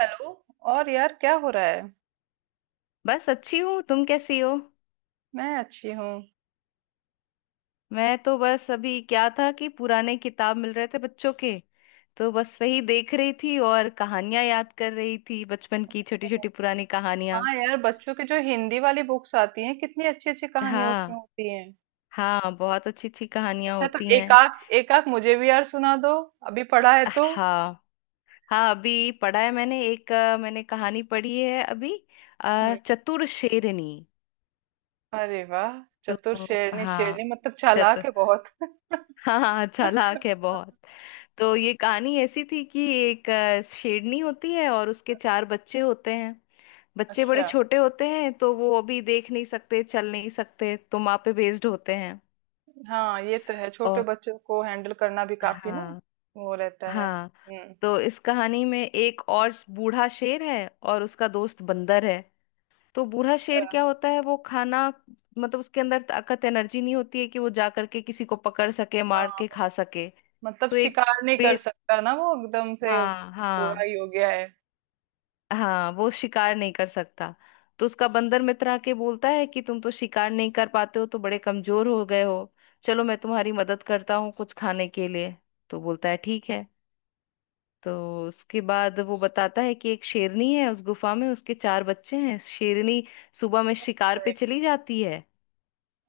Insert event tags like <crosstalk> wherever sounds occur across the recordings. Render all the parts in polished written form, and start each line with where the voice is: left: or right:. right: Hello. और यार क्या हो रहा है।
left: बस अच्छी हूँ। तुम कैसी हो।
right: मैं अच्छी हूँ।
left: मैं तो बस अभी क्या था कि पुराने किताब मिल रहे थे बच्चों के। तो बस वही देख रही थी और कहानियां याद कर रही थी बचपन की, छोटी छोटी पुरानी कहानियां।
right: हाँ यार, बच्चों की जो हिंदी वाली बुक्स आती हैं कितनी अच्छी अच्छी कहानियां उसमें
left: हाँ,
right: होती हैं।
left: हाँ बहुत अच्छी अच्छी कहानियां
right: अच्छा, तो
left: होती हैं।
right: एकाक एकाक मुझे भी यार सुना दो। अभी पढ़ा है तो।
left: हाँ, हाँ अभी पढ़ा है मैंने एक मैंने कहानी पढ़ी है अभी।
right: हम्म।
left: चतुर शेरनी।
right: अरे वाह। चतुर
left: तो
right: शेरनी,
left: हाँ,
right: शेरनी मतलब चालाक है बहुत।
left: हाँ हाँ चालाक है बहुत। तो ये कहानी ऐसी थी कि एक शेरनी होती है और उसके चार बच्चे होते हैं।
right: <laughs>
left: बच्चे बड़े
right: अच्छा।
left: छोटे होते हैं तो वो अभी देख नहीं सकते, चल नहीं सकते, तो माँ पे बेस्ड होते हैं।
right: हाँ ये तो है, छोटे
left: और
right: बच्चों को हैंडल करना भी काफी ना।
left: हाँ,
right: वो रहता है।
left: हाँ।
right: हम्म।
left: तो इस कहानी में एक और बूढ़ा शेर है और उसका दोस्त बंदर है। तो बूढ़ा शेर
right: अच्छा।
left: क्या होता है, वो खाना मतलब उसके अंदर ताकत एनर्जी नहीं होती है कि वो जा करके किसी को पकड़ सके, मार के
right: हाँ,
left: खा सके।
right: मतलब
left: तो एक
right: शिकार नहीं कर
left: पेड़,
right: सकता ना, वो एकदम से
left: हाँ
right: बूढ़ा
left: हाँ।
right: ही हो गया है।
left: हाँ वो शिकार नहीं कर सकता। तो उसका बंदर मित्र आके बोलता है कि तुम तो शिकार नहीं कर पाते हो तो बड़े कमजोर हो गए हो। चलो मैं तुम्हारी मदद करता हूँ कुछ खाने के लिए। तो बोलता है ठीक है। तो उसके बाद वो बताता है कि एक शेरनी है उस गुफा में, उसके चार बच्चे हैं। शेरनी सुबह में शिकार पे चली जाती है।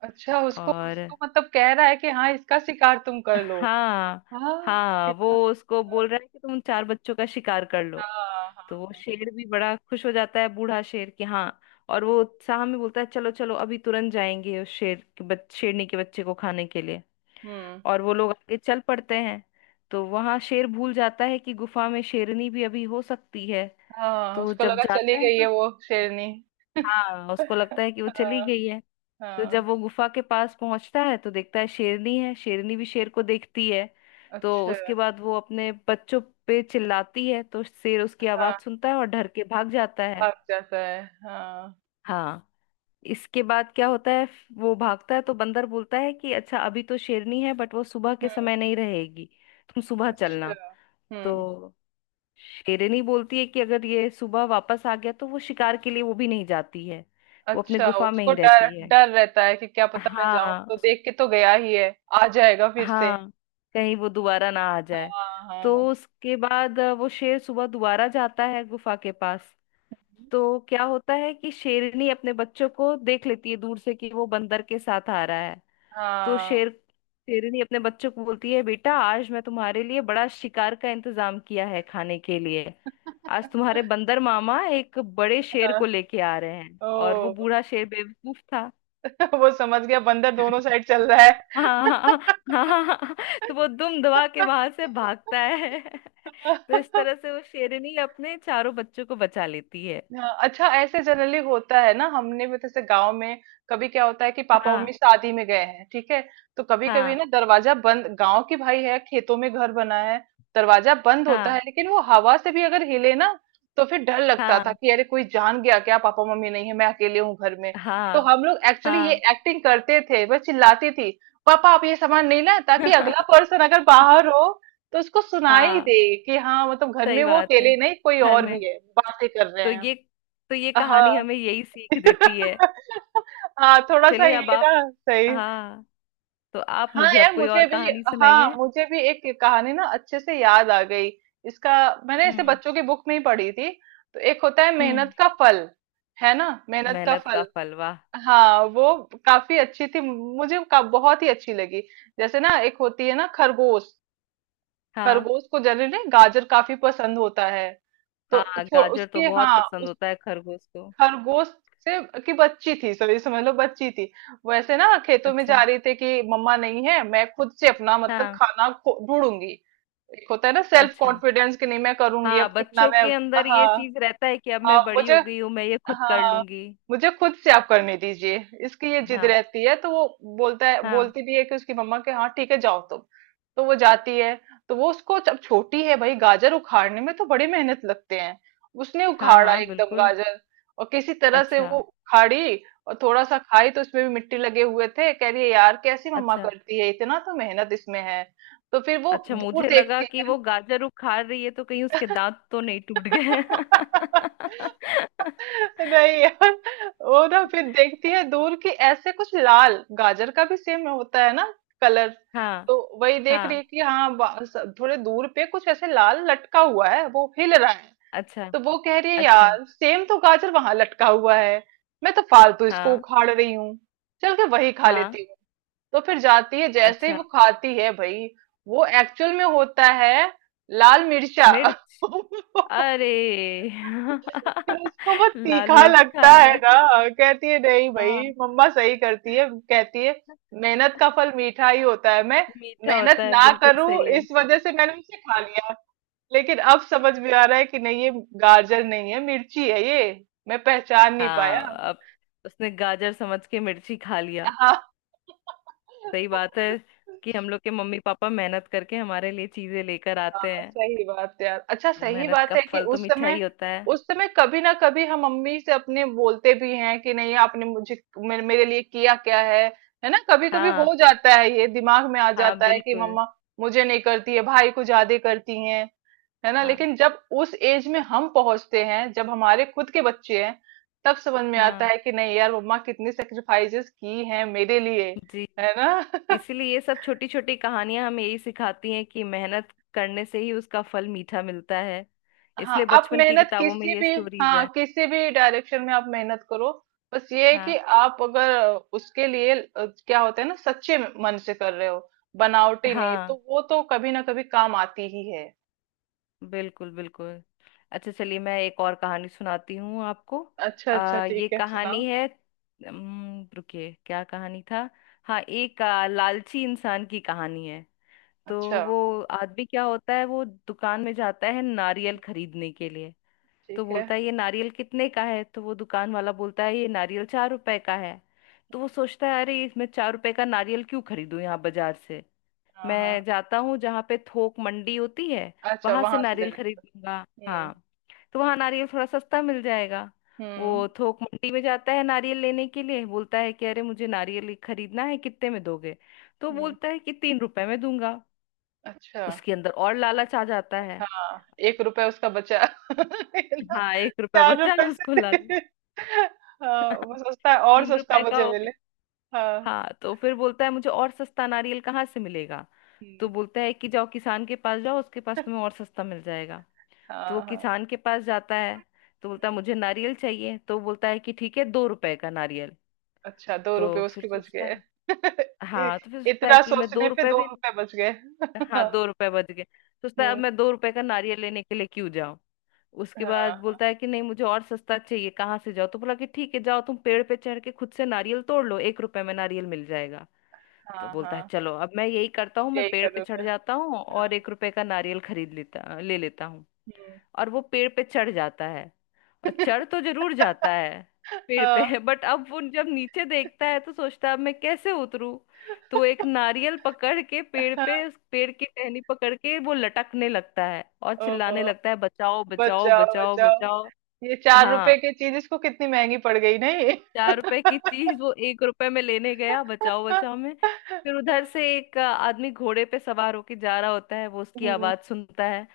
right: अच्छा, उसको
left: और
right: उसको मतलब कह रहा है कि हाँ इसका शिकार तुम कर लो।
left: हाँ,
right: हाँ
left: हाँ वो
right: कितना।
left: उसको बोल
right: गलत।
left: रहा है कि तुम उन चार बच्चों का शिकार कर लो।
right: हाँ हाँ
left: तो वो
right: हाँ।
left: शेर भी बड़ा खुश हो जाता है बूढ़ा शेर कि हाँ। और वो उत्साह में बोलता है चलो चलो अभी तुरंत जाएंगे उस शेरनी के बच्चे को खाने के लिए।
right: हम्म।
left: और वो लोग आगे चल पड़ते हैं। तो वहां शेर भूल जाता है कि गुफा में शेरनी भी अभी हो सकती है।
right: हाँ,
left: तो वो
right: उसको
left: जब
right: लगा चली
left: जाता है
right: गई है
left: तो,
right: वो शेरनी।
left: हाँ उसको लगता है कि वो चली
right: हाँ।
left: गई है। तो जब
right: हाँ।
left: वो गुफा के पास पहुंचता है तो देखता है शेरनी है। शेरनी भी शेर को देखती है। तो
right: अच्छा।
left: उसके बाद वो अपने बच्चों पे चिल्लाती है, तो शेर उसकी
right: हाँ,
left: आवाज सुनता है और डर के भाग जाता है।
right: भाग जाता है। हाँ।
left: हाँ। इसके बाद क्या होता है, वो भागता है तो बंदर बोलता है कि अच्छा अभी तो शेरनी है बट वो सुबह के
right: हम्म।
left: समय नहीं रहेगी, तुम सुबह
right: अच्छा।
left: चलना।
right: हम्म।
left: तो शेरनी बोलती है कि अगर ये सुबह वापस आ गया तो वो शिकार के लिए वो भी नहीं जाती है, वो अपने
right: अच्छा,
left: गुफा में
right: उसको
left: ही
right: डर
left: रहती है।
right: डर रहता है कि क्या पता, मैं जाऊं
left: हाँ
right: तो
left: उस-
right: देख के तो गया ही है, आ जाएगा फिर से।
left: हाँ, कहीं वो दोबारा ना आ जाए।
right: हाँ
left: तो
right: हाँ।
left: उसके बाद वो शेर सुबह दोबारा जाता है गुफा के पास। तो क्या होता है कि शेरनी अपने बच्चों को देख लेती है दूर से कि वो बंदर के साथ आ रहा है। तो
right: हाँ
left: शेर शेरनी अपने बच्चों को बोलती है बेटा आज मैं तुम्हारे लिए बड़ा शिकार का इंतजाम किया है खाने के लिए। आज तुम्हारे बंदर मामा एक बड़े शेर
right: हाँ।
left: को लेके आ रहे हैं, और वो
right: ओ।
left: बूढ़ा शेर बेवकूफ था।
right: <laughs> वो समझ गया बंदर दोनों
left: <laughs>
right: साइड चल रहा है।
left: हाँ, हाँ हाँ हाँ। तो वो दुम दबा के वहां से
right: <laughs>
left: भागता है। <laughs>
right: कर
left: तो इस
right: दो।
left: तरह से वो शेरनी अपने चारों बच्चों को बचा लेती है।
right: हाँ, अच्छा ऐसे जनरली होता है ना, हमने भी जैसे गांव में कभी क्या होता है कि पापा
left: हाँ,
right: मम्मी शादी में गए हैं, ठीक है। तो कभी कभी
left: हाँ
right: ना दरवाजा बंद, गांव की भाई है, खेतों में घर बना है। दरवाजा बंद होता है
left: हाँ,
right: लेकिन वो हवा से भी अगर हिले ना, तो फिर डर लगता था
left: हाँ
right: कि अरे कोई जान गया क्या, पापा मम्मी नहीं है मैं अकेले हूँ घर में। तो
left: हाँ
right: हम लोग एक्चुअली ये
left: हाँ,
right: एक्टिंग करते थे, वह चिल्लाती थी पापा आप ये सामान नहीं लाए, ताकि अगला
left: <laughs>
right: पर्सन अगर बाहर हो तो उसको सुनाई
left: हाँ
right: दे कि हाँ मतलब घर में
left: सही
right: वो
left: बात है,
right: अकेले नहीं, कोई
left: घर
right: और
left: में।
right: भी है, बातें कर रहे
left: तो
right: हैं।
left: ये, तो ये कहानी
right: हाँ।
left: हमें यही सीख देती है।
right: <laughs> हाँ, थोड़ा सा
left: चलिए अब
right: ये
left: आप,
right: ना सही।
left: हाँ तो आप
right: हाँ
left: मुझे अब
right: यार
left: कोई
right: मुझे
left: और
right: भी।
left: कहानी
right: हाँ,
left: सुनाइए।
right: मुझे भी एक कहानी ना अच्छे से याद आ गई। इसका, मैंने इसे
left: हम्म।
right: बच्चों की बुक में ही पढ़ी थी। तो एक होता है
left: हम्म।
right: मेहनत का फल। है ना, मेहनत का
left: मेहनत का
right: फल।
left: फल, वाह।
right: हाँ वो काफी अच्छी थी, मुझे बहुत ही अच्छी लगी। जैसे ना एक होती है ना खरगोश।
left: हाँ,
right: खरगोश को जनरली गाजर काफी पसंद होता है। तो
left: हाँ गाजर तो
right: उसके,
left: बहुत
right: हाँ,
left: पसंद होता है खरगोश को।
right: खरगोश से की बच्ची थी, सॉरी समझ लो बच्ची थी। वैसे ना खेतों में
left: अच्छा,
right: जा रही थी कि मम्मा नहीं है, मैं खुद से अपना मतलब
left: हाँ।
right: खाना ढूंढूंगी। एक होता है ना सेल्फ
left: अच्छा,
right: कॉन्फिडेंस, कि नहीं मैं करूंगी, अब
left: हाँ
right: कितना
left: बच्चों
right: मैं।
left: के अंदर ये
right: हाँ।
left: चीज रहता है कि अब
right: हाँ
left: मैं बड़ी
right: मुझे।
left: हो गई हूँ मैं ये खुद कर
right: हाँ।
left: लूंगी।
right: मुझे खुद से आप करने दीजिए। इसकी ये जिद
left: हाँ,
right: रहती है तो वो बोलता है,
left: हाँ,
right: बोलती भी है कि उसकी मम्मा के, हाँ ठीक है जाओ तुम। तो वो जाती है। तो वो उसको, जब छोटी है भाई, गाजर उखाड़ने में तो बड़ी मेहनत लगते हैं। उसने
left: हाँ,
right: उखाड़ा
left: हाँ
right: एकदम
left: बिल्कुल।
right: गाजर, और किसी तरह से
left: अच्छा,
right: वो उखाड़ी। और थोड़ा सा खाई तो उसमें भी मिट्टी लगे हुए थे, कह रही है यार कैसी मम्मा
left: अच्छा।
right: करती है, इतना तो मेहनत इसमें है। तो फिर वो
left: अच्छा
right: दूर
left: मुझे लगा
right: देखती
left: कि
right: है।
left: वो गाजर उखाड़ रही है तो कहीं उसके दांत तो नहीं टूट गए। <laughs>
right: <laughs> नहीं यार, वो ना फिर देखती है दूर की ऐसे कुछ लाल, गाजर का भी सेम होता है ना कलर।
left: हाँ,
right: तो वही देख रही
left: हाँ।
right: है कि हाँ थोड़े दूर पे कुछ ऐसे लाल लटका हुआ है, वो हिल रहा है।
left: अच्छा,
right: तो वो कह रही है
left: अच्छा।
right: यार सेम तो गाजर वहां लटका हुआ है। मैं तो फालतू इसको
left: हाँ,
right: उखाड़ रही हूँ, चल के वही खा
left: हाँ।
right: लेती हूँ। तो फिर जाती है, जैसे ही
left: अच्छा
right: वो खाती है भाई, वो एक्चुअल में होता है लाल मिर्चा।
left: मिर्च,
right: <laughs>
left: अरे,
right: फिर उसको वो
left: <laughs> लाल
right: तीखा
left: मिर्च खा
right: लगता है
left: लिया।
right: ना। कहती है नहीं भाई
left: हाँ
right: मम्मा सही करती है, कहती है मेहनत का फल मीठा ही होता है। मैं
left: मीठा
right: मेहनत
left: होता है,
right: ना
left: बिल्कुल
right: करूं
left: सही है।
right: इस वजह से मैंने उसे खा लिया, लेकिन अब समझ में आ रहा है कि नहीं, ये गाजर नहीं है, मिर्ची है ये, मैं पहचान नहीं पाया।
left: हाँ, अब उसने गाजर समझ के मिर्ची खा लिया।
right: हाँ। <laughs>
left: सही बात है कि हम लोग के मम्मी पापा मेहनत करके हमारे लिए चीजें लेकर आते
right: हाँ,
left: हैं।
right: सही बात है यार। अच्छा
left: तो
right: सही
left: मेहनत
right: बात
left: का
right: है कि
left: फल तो
right: उस
left: मीठा
right: समय,
left: ही होता है।
right: उस समय कभी ना कभी हम मम्मी से अपने बोलते भी हैं कि नहीं आपने मुझे, मेरे लिए किया क्या है। है ना, कभी कभी
left: हाँ,
right: हो जाता है, ये दिमाग में आ
left: हाँ
right: जाता है कि
left: बिल्कुल।
right: मम्मा मुझे नहीं करती है, भाई को ज्यादा करती हैं। है ना,
left: हाँ,
right: लेकिन जब उस एज में हम पहुंचते हैं जब हमारे खुद के बच्चे हैं, तब समझ में आता
left: हाँ
right: है कि नहीं यार मम्मा कितनी सेक्रीफाइसेस की हैं मेरे लिए।
left: जी।
right: है ना।
left: इसीलिए ये सब छोटी छोटी कहानियां हमें यही सिखाती हैं कि मेहनत करने से ही उसका फल मीठा मिलता है।
right: हाँ,
left: इसलिए
right: आप
left: बचपन की
right: मेहनत
left: किताबों में
right: किसी
left: ये
right: भी,
left: स्टोरीज
right: हाँ
left: हैं।
right: किसी भी डायरेक्शन में आप मेहनत करो, बस ये है कि
left: हाँ,
right: आप अगर उसके लिए क्या होता है ना, सच्चे मन से कर रहे हो, बनावटी नहीं,
left: हाँ
right: तो वो तो कभी ना कभी काम आती ही है।
left: बिल्कुल बिल्कुल। अच्छा चलिए मैं एक और कहानी सुनाती हूँ आपको।
right: अच्छा अच्छा ठीक
left: ये
right: है, सुनाओ।
left: कहानी है, रुकिए क्या कहानी था। हाँ एक लालची इंसान की कहानी है। तो
right: अच्छा।
left: वो आदमी क्या होता है, वो दुकान में जाता है नारियल खरीदने के लिए। तो
right: ठीक है।
left: बोलता है ये नारियल कितने का है, तो वो दुकान वाला बोलता है ये नारियल चार रुपए का है। तो वो सोचता है अरे इसमें चार रुपए का नारियल क्यों खरीदूं यहाँ बाजार से,
right: हाँ हाँ।
left: मैं जाता हूँ जहाँ पे थोक मंडी होती है।
right: अच्छा,
left: वहां से
right: वहां से ले
left: नारियल
right: लो।
left: खरीदूंगा।
right: हम्म।
left: हाँ तो वहां नारियल थोड़ा सस्ता मिल जाएगा।
right: हम्म।
left: वो थोक मंडी में जाता है नारियल लेने के लिए, बोलता है कि अरे मुझे नारियल खरीदना है कितने में दोगे। तो
right: हम्म।
left: बोलता है कि तीन रुपए में दूंगा।
right: अच्छा।
left: उसके अंदर और लालच आ जाता है।
right: हाँ, एक रुपया उसका बचा <laughs> है ना,
left: हाँ एक रुपया
right: चार
left: बचा,
right: रुपए
left: उसको लालच,
right: से। <laughs> हाँ, वो सस्ता और
left: तीन
right: सस्ता
left: रुपए का
right: मुझे
left: हो गया।
right: मिले। हाँ।
left: हाँ तो फिर बोलता है मुझे और सस्ता नारियल कहाँ से मिलेगा। तो
right: हम्म।
left: बोलता है कि जाओ किसान के पास जाओ, उसके पास तुम्हें और सस्ता मिल जाएगा। तो वो
right: हाँ हाँ।
left: किसान के पास जाता है। तो बोलता है
right: हम्म,
left: मुझे नारियल चाहिए, तो बोलता है कि ठीक है दो रुपए का नारियल।
right: अच्छा दो
left: तो
right: रुपए
left: फिर
right: उसके बच
left: सोचता
right: गए।
left: है,
right: <laughs> इ-
left: हाँ तो फिर सोचता है
right: इतना
left: कि मैं
right: सोचने
left: दो
right: पे
left: रुपए
right: दो
left: भी,
right: रुपए बच गए।
left: <laughs>
right: <laughs> हाँ।
left: हाँ दो रुपए बच गए। सोचता है अब
right: हम्म।
left: मैं दो रुपए का नारियल लेने के लिए क्यों जाऊं। उसके बाद
right: हाँ।
left: बोलता है कि नहीं मुझे और सस्ता चाहिए कहाँ से जाओ, तो बोला कि ठीक है जाओ तुम पेड़ पे चढ़ के खुद से नारियल तोड़ लो, एक रुपए में नारियल मिल जाएगा। तो
right: हाँ।
left: बोलता है
right: हाँ
left: चलो अब मैं यही करता हूँ, मैं
right: यही
left: पेड़ पे
right: करोगे।
left: चढ़ जाता हूँ
right: हाँ।
left: और एक रुपए का नारियल खरीद लेता ले लेता हूँ।
right: हम्म।
left: और वो पेड़ पे चढ़ जाता है। और चढ़ तो जरूर जाता है पेड़ पे,
right: हाँ।
left: <laughs> बट अब वो जब नीचे देखता है तो सोचता है अब मैं कैसे उतरूं। तो वो एक नारियल पकड़ के पेड़ पे,
right: हाँ,
left: उस पेड़ की टहनी पकड़ के वो लटकने लगता है और
right: ओ,
left: चिल्लाने लगता है बचाओ बचाओ
right: बचाओ
left: बचाओ
right: बचाओ,
left: बचाओ।
right: ये चार रुपए
left: हाँ,
right: की चीज इसको कितनी महंगी पड़ गई नहीं।
left: चार रुपए की चीज वो एक रुपए में लेने गया बचाओ बचाओ में। फिर
right: <laughs>
left: उधर से एक आदमी घोड़े पे सवार होके जा रहा होता है, वो उसकी
right: हम्म।
left: आवाज सुनता है।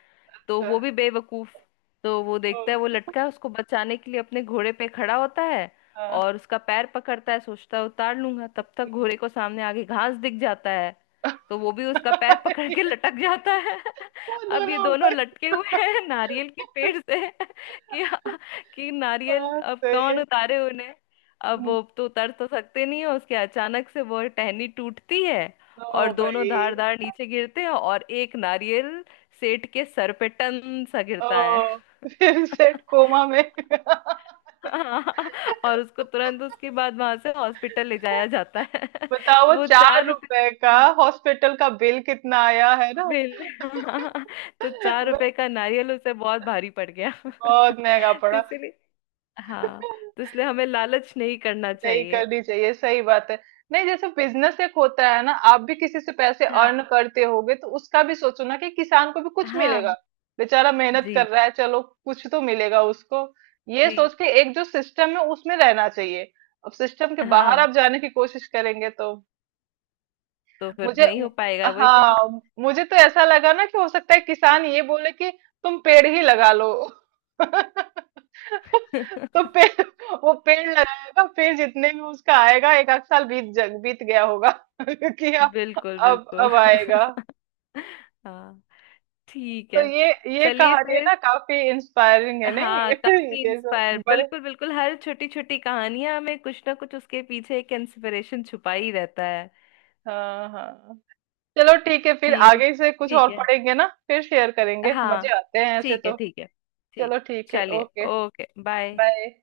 left: तो
right: अच्छा।
left: वो भी बेवकूफ, तो वो
right: ओ।
left: देखता है वो लटका है, उसको बचाने के लिए अपने घोड़े पे खड़ा होता है
right: हाँ।
left: और उसका पैर पकड़ता है, सोचता है उतार लूंगा, तब तक
right: हम्म।
left: घोड़े को सामने आगे घास दिख जाता है। तो वो भी उसका पैर पकड़ के
right: <laughs>
left: लटक जाता है।
right: वो
left: <laughs> अब ये
right: दोनों
left: दोनों
right: ऊपर।
left: लटके हुए हैं नारियल के पेड़ से,
right: <laughs>
left: <laughs> कि हाँ, कि नारियल
right: हाँ
left: अब
right: सही
left: कौन
right: है।
left: उतारे उन्हें। अब
right: हम्म,
left: वो तो उतर तो सकते नहीं है, उसके अचानक से वो टहनी टूटती है और
right: ओ भाई।
left: दोनों धार धार नीचे गिरते हैं और एक नारियल सेठ के सर पे टन सा गिरता है।
right: ओह! <laughs> फिर सेठ
left: <laughs>
right: कोमा में। <laughs>
left: और उसको तुरंत उसके बाद वहां से हॉस्पिटल ले जाया जाता है। <laughs>
right: बताओ
left: तो वो
right: 4
left: चार रुपए
right: रुपए का हॉस्पिटल का बिल कितना आया है ना।
left: बिल, <laughs> तो
right: <laughs>
left: चार
right: वही,
left: रुपए का नारियल उसे बहुत भारी पड़ गया। <laughs>
right: बहुत महंगा
left: तो
right: पड़ा।
left: इसलिए, हाँ तो इसलिए हमें लालच नहीं करना
right: नहीं
left: चाहिए।
right: करनी चाहिए, सही बात है। नहीं, जैसे बिजनेस एक होता है ना, आप भी किसी से पैसे अर्न
left: हाँ,
right: करते होगे तो उसका भी सोचो ना कि किसान को भी कुछ मिलेगा।
left: हाँ
right: बेचारा मेहनत कर
left: जी,
right: रहा है, चलो कुछ तो मिलेगा उसको। ये
left: जी,
right: सोच के एक जो सिस्टम है उसमें रहना चाहिए। अब सिस्टम के बाहर
left: हाँ
right: आप जाने की कोशिश करेंगे तो,
left: तो फिर
right: मुझे,
left: नहीं हो पाएगा वही करें।
right: हाँ, मुझे तो ऐसा लगा ना कि हो सकता है किसान ये बोले कि तुम पेड़ ही लगा लो। <laughs> तो
left: <laughs>
right: पेड़, वो पेड़ लगाएगा, पेड़ जितने भी उसका आएगा एक आध साल बीत जग बीत गया होगा। <laughs> कि अब,
left: बिल्कुल बिल्कुल।
right: आएगा।
left: <laughs> हाँ ठीक
right: तो
left: है।
right: ये
left: चलिए
right: कहानी है
left: फिर,
right: ना काफी इंस्पायरिंग है नहीं।
left: हाँ
right: <laughs>
left: काफी
right: ये
left: इंस्पायर
right: सब बड़े,
left: बिल्कुल बिल्कुल, हर छोटी छोटी कहानियां में कुछ ना कुछ उसके पीछे एक इंस्पिरेशन छुपा ही रहता है।
right: हाँ हाँ। चलो ठीक है फिर
left: ठीक है,
right: आगे से कुछ और
left: ठीक है,
right: पढ़ेंगे ना फिर शेयर करेंगे, मजे
left: हाँ,
right: आते हैं ऐसे
left: ठीक है,
right: तो।
left: ठीक है, ठीक।
right: चलो ठीक है,
left: चलिए
right: ओके
left: ओके बाय।
right: बाय।